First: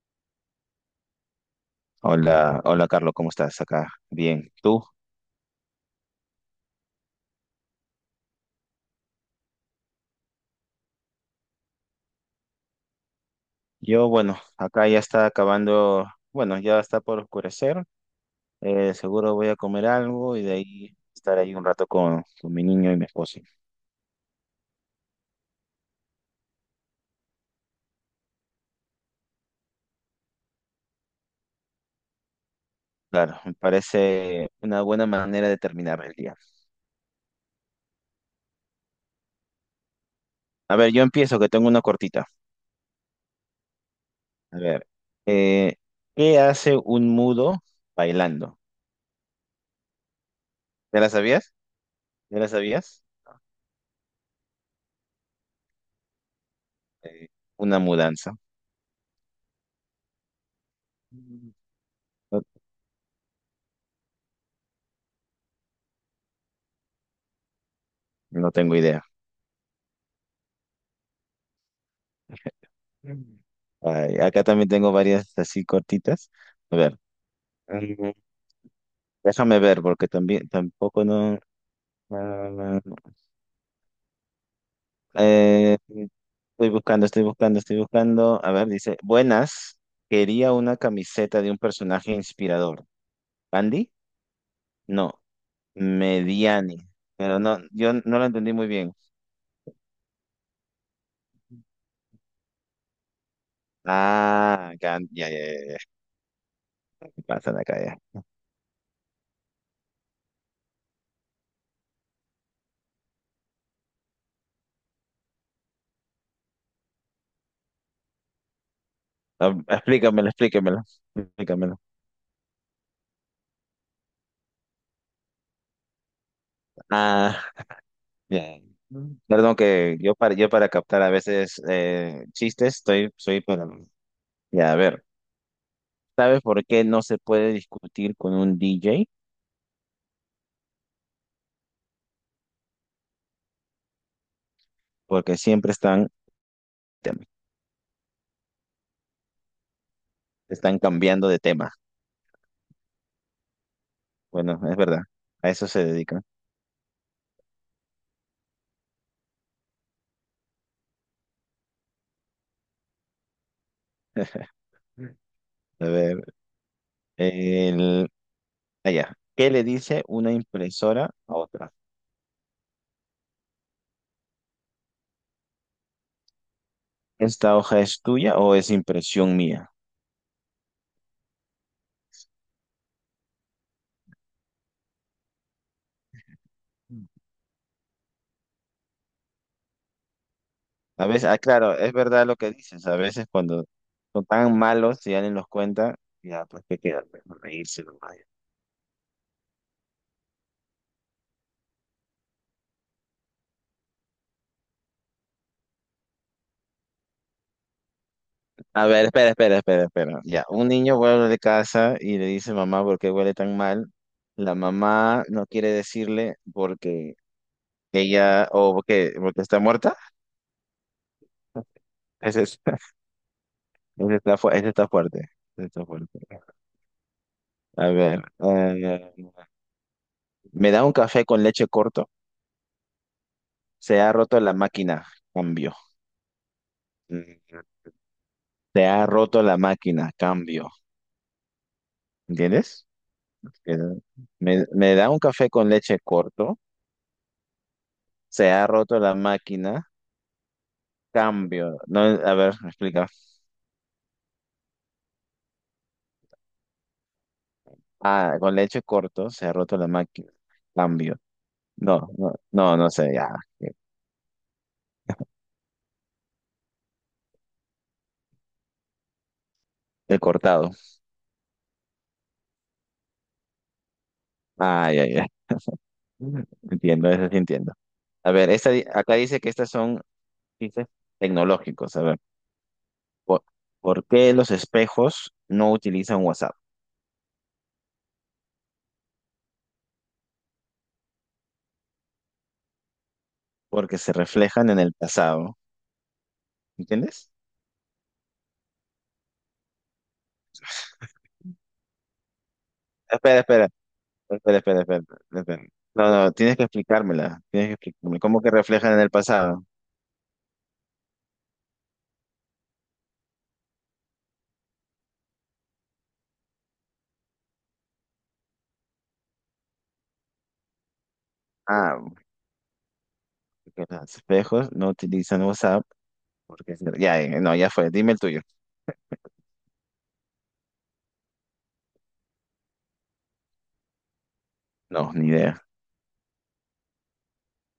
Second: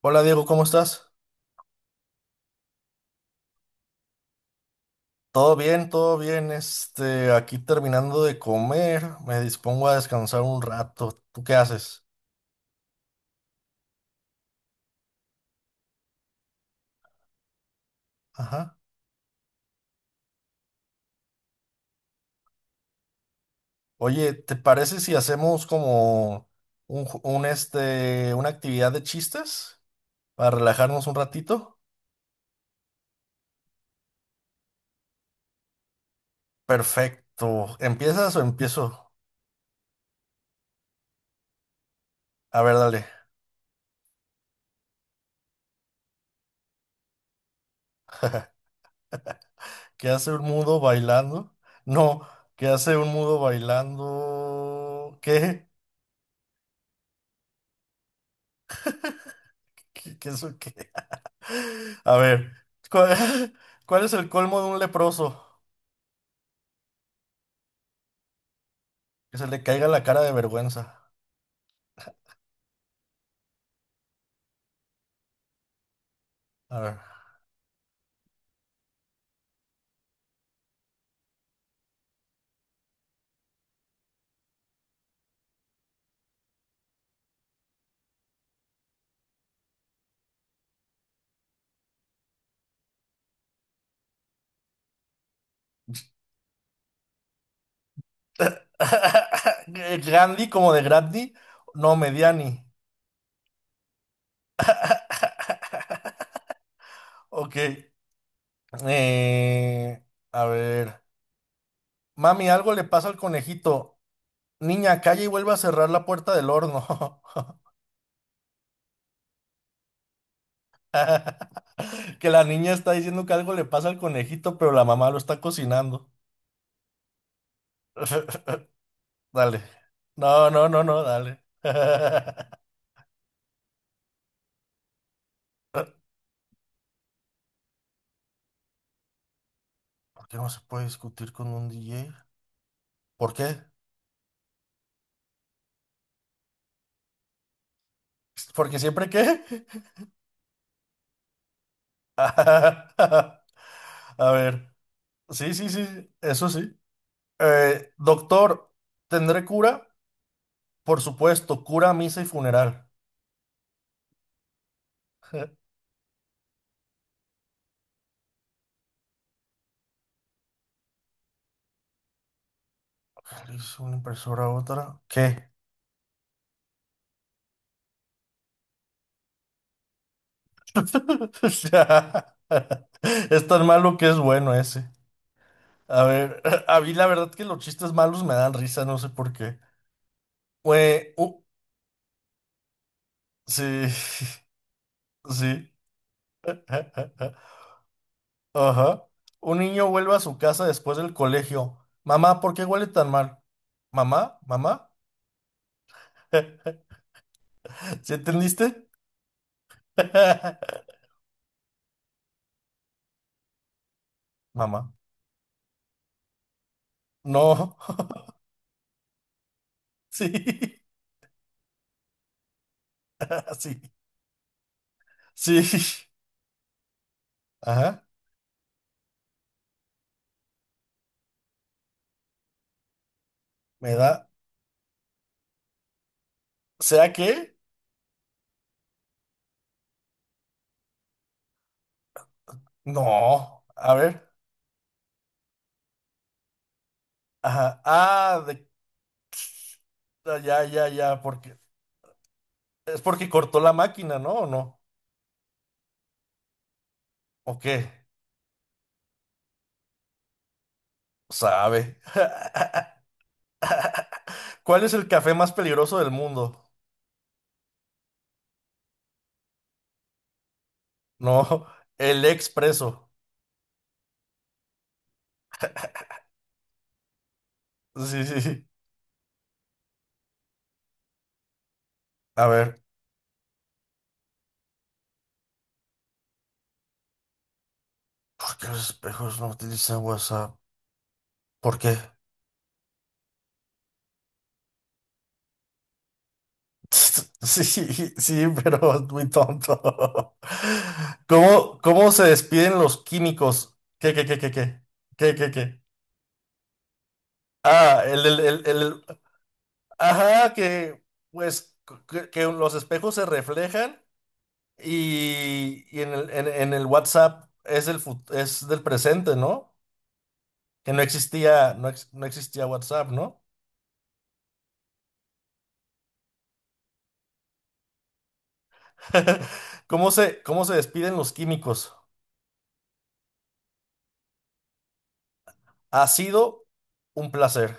Hola Diego, ¿cómo estás? Hola, hola Carlos, ¿cómo estás acá? Bien, ¿tú? Todo bien, todo bien. Este, aquí terminando de comer, me dispongo a descansar un rato. ¿Tú qué haces? Yo, bueno, acá ya está acabando, bueno, ya está por oscurecer, Ajá. Seguro voy a comer algo y de ahí estar ahí un rato con mi niño y mi esposo. Oye, ¿te parece si hacemos como un, ju- un, este, una actividad de chistes para relajarnos un ratito? Claro, me parece una buena manera de terminar el día. Perfecto. ¿Empiezas o empiezo? A ver, yo empiezo, que tengo una cortita. A ver, dale. A ver, eh, ¿qué hace un mudo bailando? ¿Qué hace un mudo ¿Ya la bailando? sabías? No, ¿Ya la ¿qué hace sabías? un mudo bailando? ¿Qué? Eh, una mudanza. ¿Qué es qué? No, A ver, ¿cuál, cuál es el colmo de un leproso? no tengo idea. Que se le caiga la cara de vergüenza. Mm. Ay, acá también tengo varias así cortitas. A A ver. ver, mm, déjame ver porque también tampoco no. ah, eh, estoy buscando. A ver, dice, buenas. Quería una camiseta de un personaje inspirador. ¿Andy? No, Mediani. Pero no, yo no lo entendí muy bien. Gandhi como de Gandhi, no, Mediani. Ah, ya, ya, ya, ya, ya. ¿Qué pasa Ok. acá ya? Eh, a ver. Mami, algo le pasa al conejito. Niña, calla y vuelve a cerrar la puerta del horno. Ah, explícamelo, explícamelo, explícamelo. Que la niña está diciendo que algo le pasa al conejito, pero la mamá lo está cocinando. Ah, bien. Perdón Dale. que yo para, No, yo no, para no, no, captar a dale. veces chistes, estoy, soy para... Ya, a ver, ¿sabes por qué no se puede discutir con un DJ? ¿Por qué no se puede discutir con un DJ? ¿Por qué? Porque siempre están, te- ¿Porque siempre qué? están cambiando de tema. A Bueno, ver. es verdad, a Sí, eso sí, se sí, dedican. eso sí. Doctor, ¿tendré cura? Por supuesto, cura, misa y funeral. A ver, el, allá. ¿Qué le dice una impresora a otra? ¿Le hizo una impresora a otra? ¿Qué? ¿Esta hoja es tuya o es impresión mía? O sea, es tan malo que es bueno ese. A ver, a mí la verdad que los chistes malos me dan risa, no sé por qué. A Güey, veces, ah, u- claro, es verdad lo que dices. A veces sí. cuando son tan malos y alguien los Sí. cuenta, ya, pues qué queda, pues, no reírse nomás. Ajá. Un niño vuelve a su casa después del colegio. Mamá, ¿por qué huele tan mal? ¿Mamá? ¿Mamá? ¿Sí entendiste? A ver, espera. Ya, un niño vuelve de casa y le dice mamá por qué huele tan mal. La Mamá. mamá no quiere decirle porque No. ella, o porque está muerta. Sí. Ese, es- Sí. Ese está fuerte. Ese está Sí. fuerte. A Ajá. ver, me da un café con leche corto. Me Se ha da. roto la máquina. Cambio. ¿Será Mm, que? Te ha roto la máquina, cambio. ¿Entiendes? No. Que A ver. me da un café con leche corto. Ajá. Ah, Se de- ha roto la máquina, ah, ya, ya, ya. Porque cambio. No, a ver, me es explica. porque cortó la máquina, ¿no? ¿O no? ¿O qué? Ah, con leche corto, se ha roto la máquina, cambio. Sabe. No, no, no, no sé, ya. ¿Cuál es el café más peligroso del mundo? He cortado. No, el expreso. Ah, ya, ya. Entiendo, eso sí entiendo. Sí, A sí, ver, sí. Acá dice que estas son dice, tecnológicos. A ver, A ver, ¿por, ¿por qué los espejos no utilizan WhatsApp? ¿por qué los espejos no utilizan WhatsApp? ¿Por qué? Porque se reflejan en el pasado. ¿Entiendes? Sí, sí, pero es muy tonto. ¿Cómo se despiden los Espera, espera, químicos? ¿Qué, qué, qué, qué, espera, espera, qué? espera, ¿Qué, qué, espera. qué? No, no, tienes que explicármela, tienes que Ah, explicarme cómo que reflejan en el pasado. ajá, que, pues, que los espejos se reflejan y en en el WhatsApp es del, fut- es del presente, ¿no? Que no existía, no, Ah, ex- no existía WhatsApp, ¿no? que los espejos no utilizan WhatsApp porque ya, no, ya fue, dime el tuyo. ¿Cómo se despiden los químicos? No, ni idea. Ha sido un placer.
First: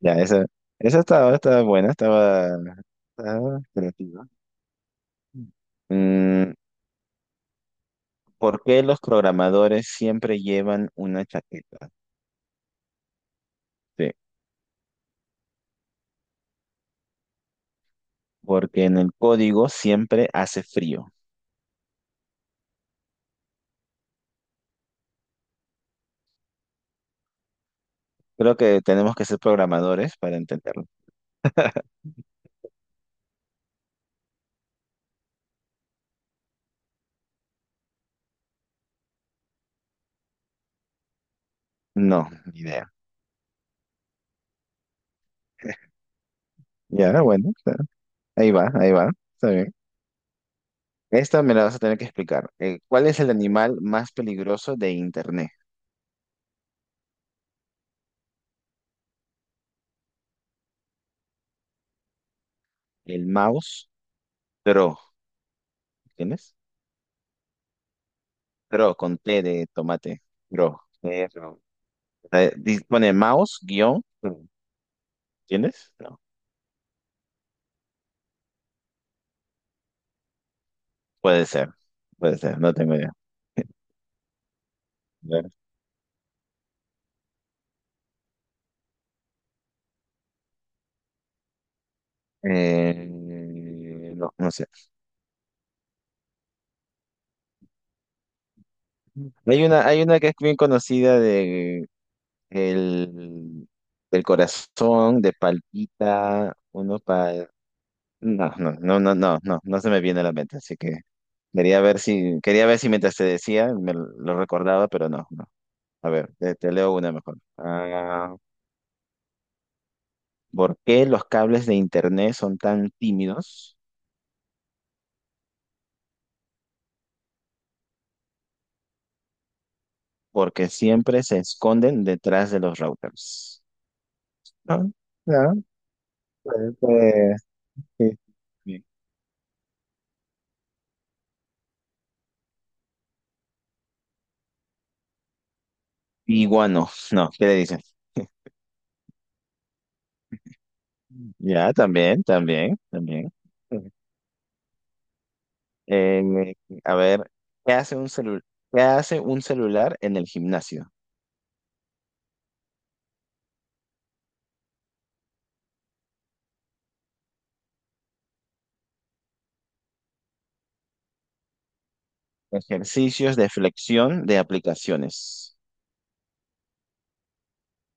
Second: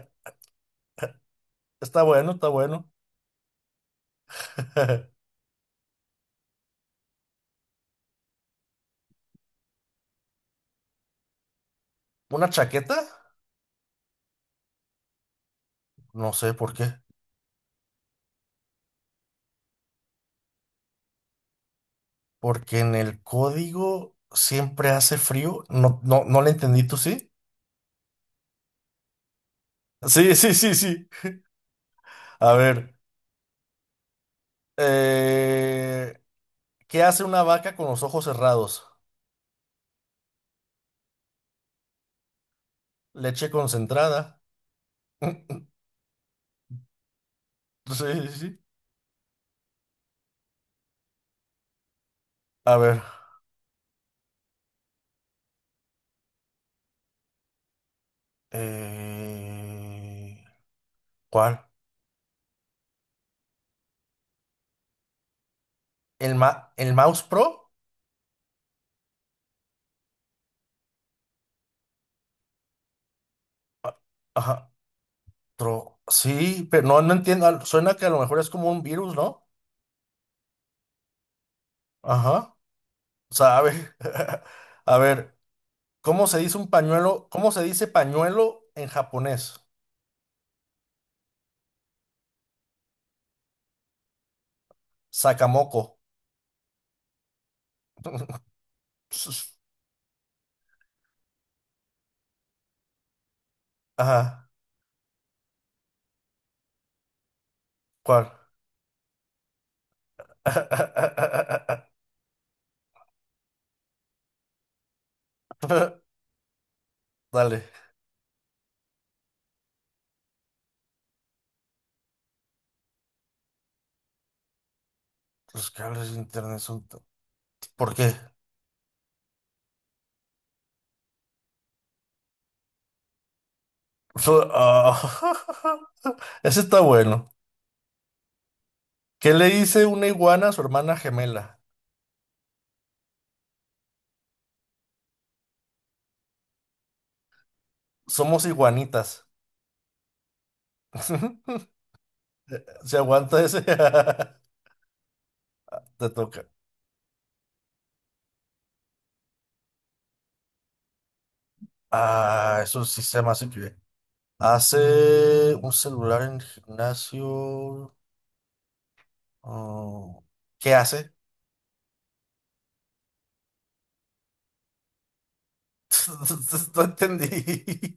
Ya, estaba buena, Está bueno, está estaba, bueno. estaba creativa. Mm, ¿Por qué los programadores siempre llevan una chaqueta? ¿Una chaqueta? Sí, No sé por qué. porque en el código siempre hace frío. Porque en el código siempre hace frío. No, no, no le entendí, ¿tú sí? Creo que tenemos que ser programadores Sí, para sí, sí, entenderlo. sí. A ver. eh, ¿Qué hace una vaca con los ojos cerrados? No, ni idea. Leche concentrada. Ya, bueno, está- Sí, sí, sí. Ahí va, está bien. Esta me la vas a tener que explicar. A ver. ¿Cuál es el animal más peligroso de Internet? eh, ¿Cuál? El mouse Dro. ¿El, ¿Tienes? ma- el Mouse Pro? Dro, con T de tomate. Dro. Dro. Pone mouse Ah, guión Dro. Ajá. ¿Tienes? Tro- No. sí, pero no, no entiendo. Al- Suena que a lo mejor es como un virus, ¿no? Puede ser, puede Ajá. ser, no tengo idea. Sabe. A ver, ¿cómo se dice un pañuelo? ¿Cómo se dice pañuelo en japonés? Eh, no, no sé. Sakamoko. Sus- Hay una que es bien conocida de el, del Ajá. corazón, de palpita, uno para ¿Cuál? no, no, no, no, no, no, no se me viene a la mente, así que quería ver si mientras te decía lo recordaba, pero no, no. A ver, te leo una mejor. Dale. Ah, ¿por qué los cables de internet son tan tímidos? Los cables de internet son... to- ¿Por qué? Porque siempre se esconden detrás de los routers. Su- No, Ah, no, Ese pues, está bueno. pues, sí. Bien. ¿Qué le dice una iguana a su hermana gemela? Iguano, no, ¿qué le dicen? Somos iguanitas. Ya, también, también, ¿Se también. aguanta ese? Te toca. Eh, a ver, ¿qué hace un celu- ¿qué hace un celular en el gimnasio? Ah, eso sí se me hace que hace un celular en el gimnasio. Ah, ¿qué hace? Ejercicios de flexión de aplicaciones. No entendí.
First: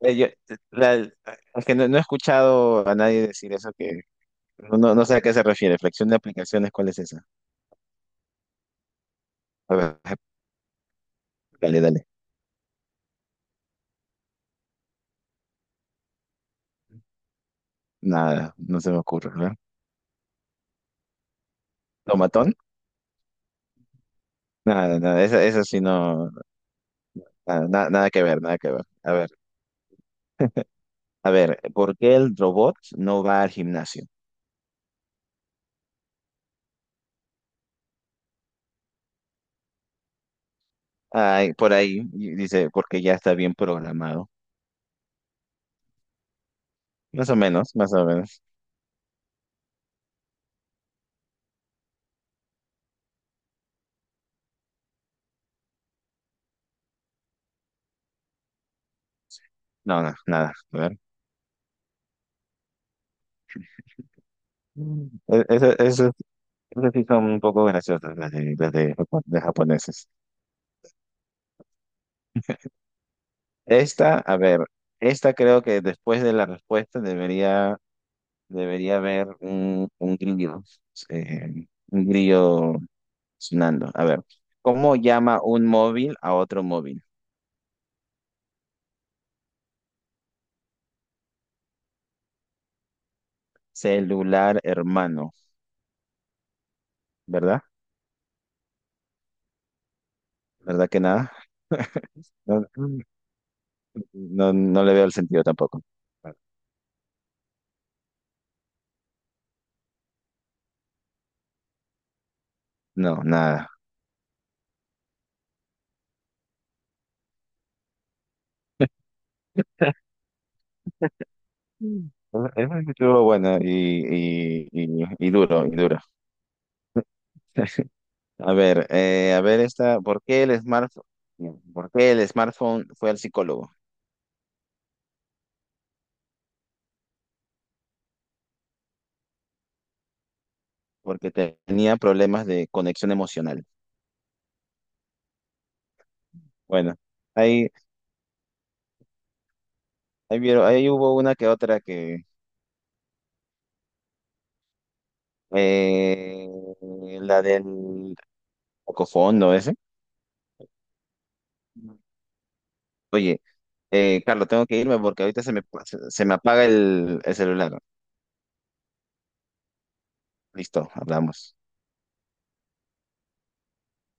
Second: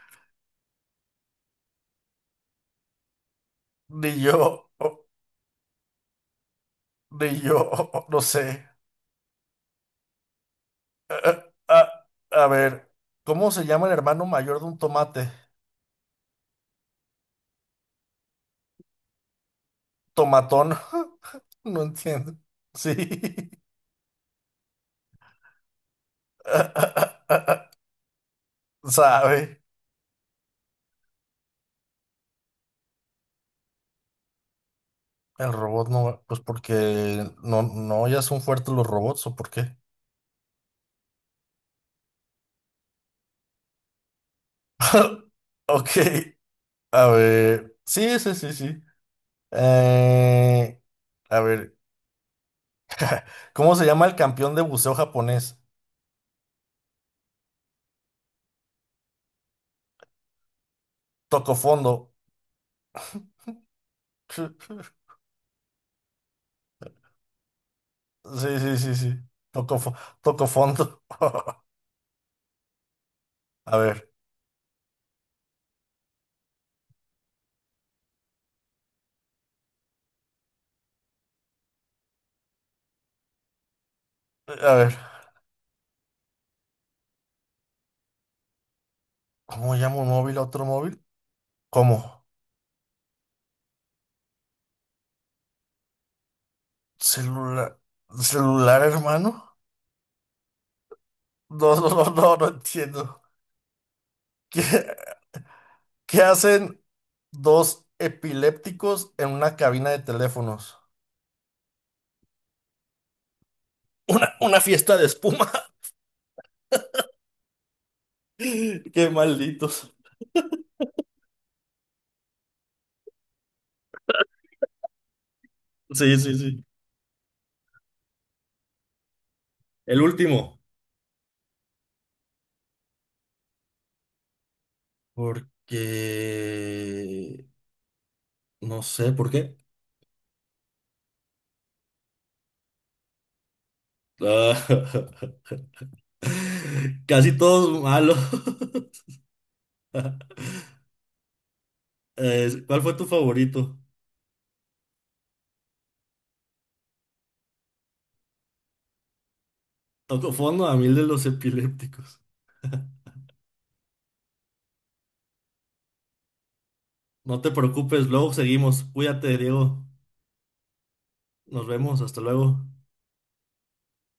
Eh, yo- la- Aunque no, no he escuchado a nadie decir eso, que Ni yo, no sé a qué se refiere. Flexión de aplicaciones, ¿cuál es esa? ni yo, no sé. A ver, Ah, dale, ah, dale. a ver, ¿cómo se llama el hermano mayor de un tomate? Nada, no se me ocurre, ¿verdad? Tomatón. No entiendo. ¿Tomatón? Sí. Nada, nada, esa sí no, nada, nada que ver, nada que ver. A ver, ¿Sabe? a ver, ¿por qué el robot no va al gimnasio? El robot no, pues porque no, no, ya son fuertes los robots, ¿o por qué? Ay, por ahí y dice, porque ya está bien programado. Ok. A Más o menos, ver, más o sí, sí, menos. sí, sí. Eh, a ver, ¿cómo se llama el campeón de buceo japonés? No, no, nada, a ver. Toco fondo. Mm. Eso, eso esas sí son un poco graciosas las de, Sí, las sí, sí, de, sí. japo- de Toco, fo- japoneses. toco fondo. A ver, Esta, a ver, esta creo que después de la respuesta debería, debería haber eh, un grillo sonando. A ver, a ver. ¿cómo llama un móvil a otro móvil? ¿Cómo llamo un móvil a otro móvil? ¿Cómo? Celular hermano, ¿verdad? ¿Celular? ¿Celular, hermano? ¿Verdad que nada? No, no, no, no, no No, entiendo. no, ¿Qué, no le veo el sentido tampoco. qué hacen dos epilépticos en una cabina de teléfonos? No, nada. Una fiesta de espuma. Qué malditos. Mm. Eso estuvo bueno y duro, y duro. Sí, sí, sí. A ver esta, El último. ¿Por qué el smartphone fue al psicólogo? Porque... No sé por qué. Porque tenía problemas de conexión emocional. Ah, Bueno, Casi ahí, todos malos. ahí vieron, ahí hubo una que otra que, ¿cuál fue tu favorito? eh, la del cocofondo ese. Toco fondo a mil de los epilépticos. Oye, Carlos, tengo que irme porque ahorita se me apaga el No te celular. preocupes, luego seguimos. Cuídate, Diego. Listo, hablamos. Nos vemos, hasta luego.